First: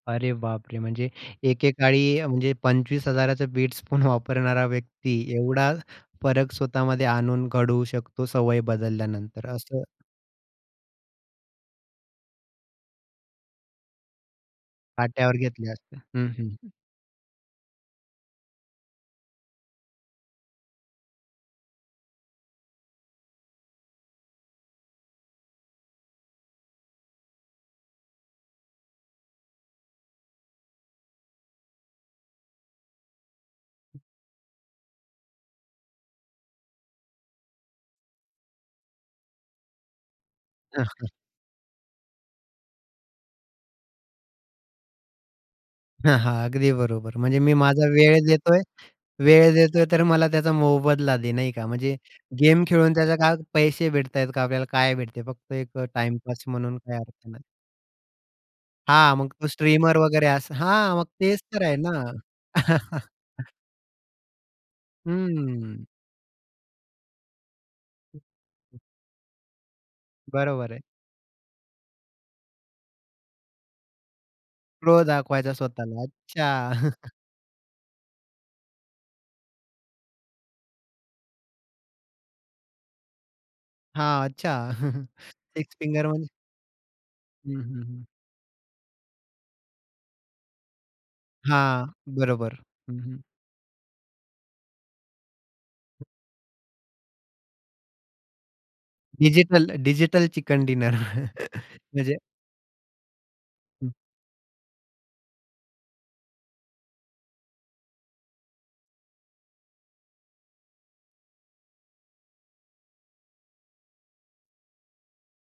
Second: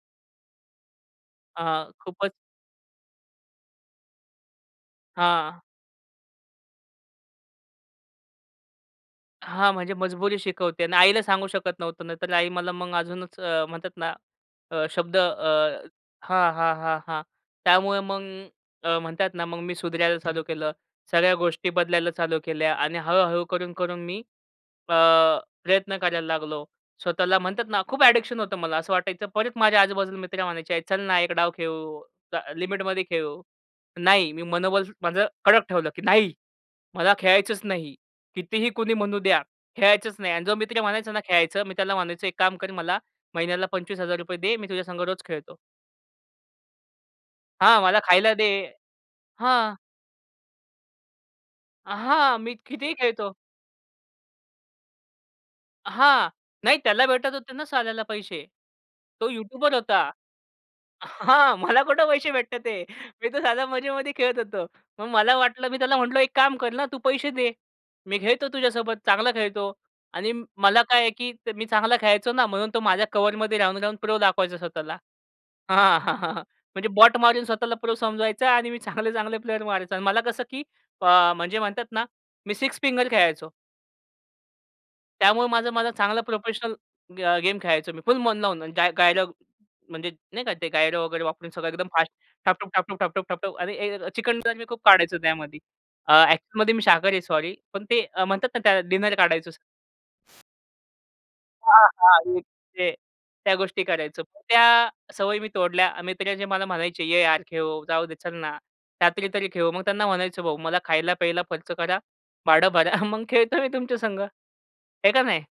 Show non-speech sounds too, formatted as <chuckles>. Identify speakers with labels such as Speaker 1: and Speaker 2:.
Speaker 1: अरे बाप रे! म्हणजे
Speaker 2: अ,
Speaker 1: एकेकाळी
Speaker 2: खूपच
Speaker 1: म्हणजे 25 हजारचं बिट्सपून वापरणारा व्यक्ती
Speaker 2: हां.
Speaker 1: एवढा फरक स्वतःमध्ये आणून घडवू शकतो सवय बदलल्यानंतर
Speaker 2: हां,
Speaker 1: असं.
Speaker 2: म्हणजे मजबुरी शिकवते आणि आईला सांगू शकत नव्हतो, नाही तर आई मला मग अजूनच अ, म्हणतात ना शब्द अ
Speaker 1: पाट्यावर घेतले असते. हं,
Speaker 2: हां,
Speaker 1: हं.
Speaker 2: हां, हां, हां. त्यामुळे मग अ, म्हणतात ना मग मी सुधारायला चालू केलं, सगळ्या गोष्टी बदलायला चालू केल्या आणि हळू-हळू करून, करून मी अ, प्रयत्न करायला लागलो. स्वतःला म्हणतात ना खूप एडिक्शन होतं, मला असं वाटायचं. परत माझ्या आजूबाजूला मित्र म्हणायचे, "चल ना एक डाव खेळू, ल लिमिटमध्ये खेळू." नाही, मी मनोबल माझं कडक ठेवलं, की नाही मला खेळायचंच नाही. कितीही कुणी म्हणू द्या, खेळायचंच नाही आणि जो मित्र
Speaker 1: <chuckles>
Speaker 2: म्हणायचा ना, "खेळायचं," मी त्याला म्हणायचो, "एक काम कर, मला महिन्याला ₹25,000 दे, मी तुझ्यासंग रोज खेळतो."
Speaker 1: हां, हां, अगदी बरोबर. म्हणजे मी
Speaker 2: हां,
Speaker 1: माझा
Speaker 2: मला
Speaker 1: वेळ
Speaker 2: खायला दे.
Speaker 1: देतोय वेळ
Speaker 2: हां.
Speaker 1: देतोय, तर मला त्याचा मोबदला दे, नाही का? म्हणजे
Speaker 2: हां, मी
Speaker 1: गेम
Speaker 2: कितीही
Speaker 1: खेळून त्याचा
Speaker 2: खेळतो.
Speaker 1: काय पैसे भेटत आहेत का? आपल्याला काय भेटते? फक्त एक
Speaker 2: हां,
Speaker 1: टाईमपास
Speaker 2: नाही
Speaker 1: म्हणून काही
Speaker 2: त्याला
Speaker 1: अर्थ
Speaker 2: भेटत
Speaker 1: नाही.
Speaker 2: होते ना साल्याला पैसे.
Speaker 1: हां,
Speaker 2: तो
Speaker 1: मग तो
Speaker 2: युट्युबर
Speaker 1: स्ट्रीमर
Speaker 2: होता.
Speaker 1: वगैरे असं. हां, मग तेच
Speaker 2: हां,
Speaker 1: तर आहे
Speaker 2: मला
Speaker 1: ना.
Speaker 2: कुठं पैसे भेटत आहे? मी तर साधं मजेमध्ये खेळत होतो. मग मला वाटलं, मी
Speaker 1: हम्म.
Speaker 2: त्याला म्हटलो, "एक काम कर ना, तू पैसे दे, मी खेळतो तुझ्यासोबत, चांगला खेळतो." आणि
Speaker 1: बरोबर
Speaker 2: मला
Speaker 1: आहे.
Speaker 2: काय आहे, की मी चांगला खेळायचो ना, म्हणून तो माझ्या कव्हरमध्ये राहून-राहून प्रो दाखवायचा स्वतःला.
Speaker 1: प्रो दाखवायचा
Speaker 2: हां,
Speaker 1: स्वतःला.
Speaker 2: हां, हां.
Speaker 1: अच्छा!
Speaker 2: म्हणजे
Speaker 1: <chuckles>
Speaker 2: बॉट मारून स्वतःला प्रो समजवायचा आणि मी चांगले-चांगले प्लेयर मारायचा आणि मला कसं, की अ, म्हणजे म्हणतात ना, मी सिक्स फिंगर खेळायचो.
Speaker 1: हां, अच्छा! <chuckles>
Speaker 2: त्यामुळे माझा
Speaker 1: सिक्स
Speaker 2: माझा
Speaker 1: फिंगर
Speaker 2: चांगला
Speaker 1: म्हणजे
Speaker 2: प्रोफेशनल ग
Speaker 1: हं,
Speaker 2: गेम
Speaker 1: हं,
Speaker 2: खेळायचो मी,
Speaker 1: हं.
Speaker 2: फुल मन लावून. गाय गायरो म्हणजे नाही का ते गायरो वगैरे वापरून सगळं
Speaker 1: हां,
Speaker 2: एकदम फास्ट ठप,
Speaker 1: बरोबर.
Speaker 2: ठप, ठप,
Speaker 1: हं,
Speaker 2: ठप, ठप,
Speaker 1: हं.
Speaker 2: ठप, ठप, ठप आणि चिकन डिनर मी खूप काढायचो त्यामध्ये. अ, ॲक्च्युअलमध्ये मी शाकाहारी आहे, सॉरी पण ते अ, म्हणतात ना त्या डिनर काढायचं.
Speaker 1: डिजिटल डिजिटल चिकन डिनर,
Speaker 2: हां,
Speaker 1: म्हणजे
Speaker 2: हां, ते त्या गोष्टी
Speaker 1: हं.
Speaker 2: करायचो. त्या सवयी मी तोडल्या. मित्र जे मला म्हणायचे, "ये यार खेळू, जाऊ दे, चल ना रात्री तरी खेळू." मग त्यांना म्हणायचो, "भाऊ, मला खायला-प्यायला खर्च करा, भाडं भरा, मग खेळतो मी तुमच्यासंग." आहे का नाही?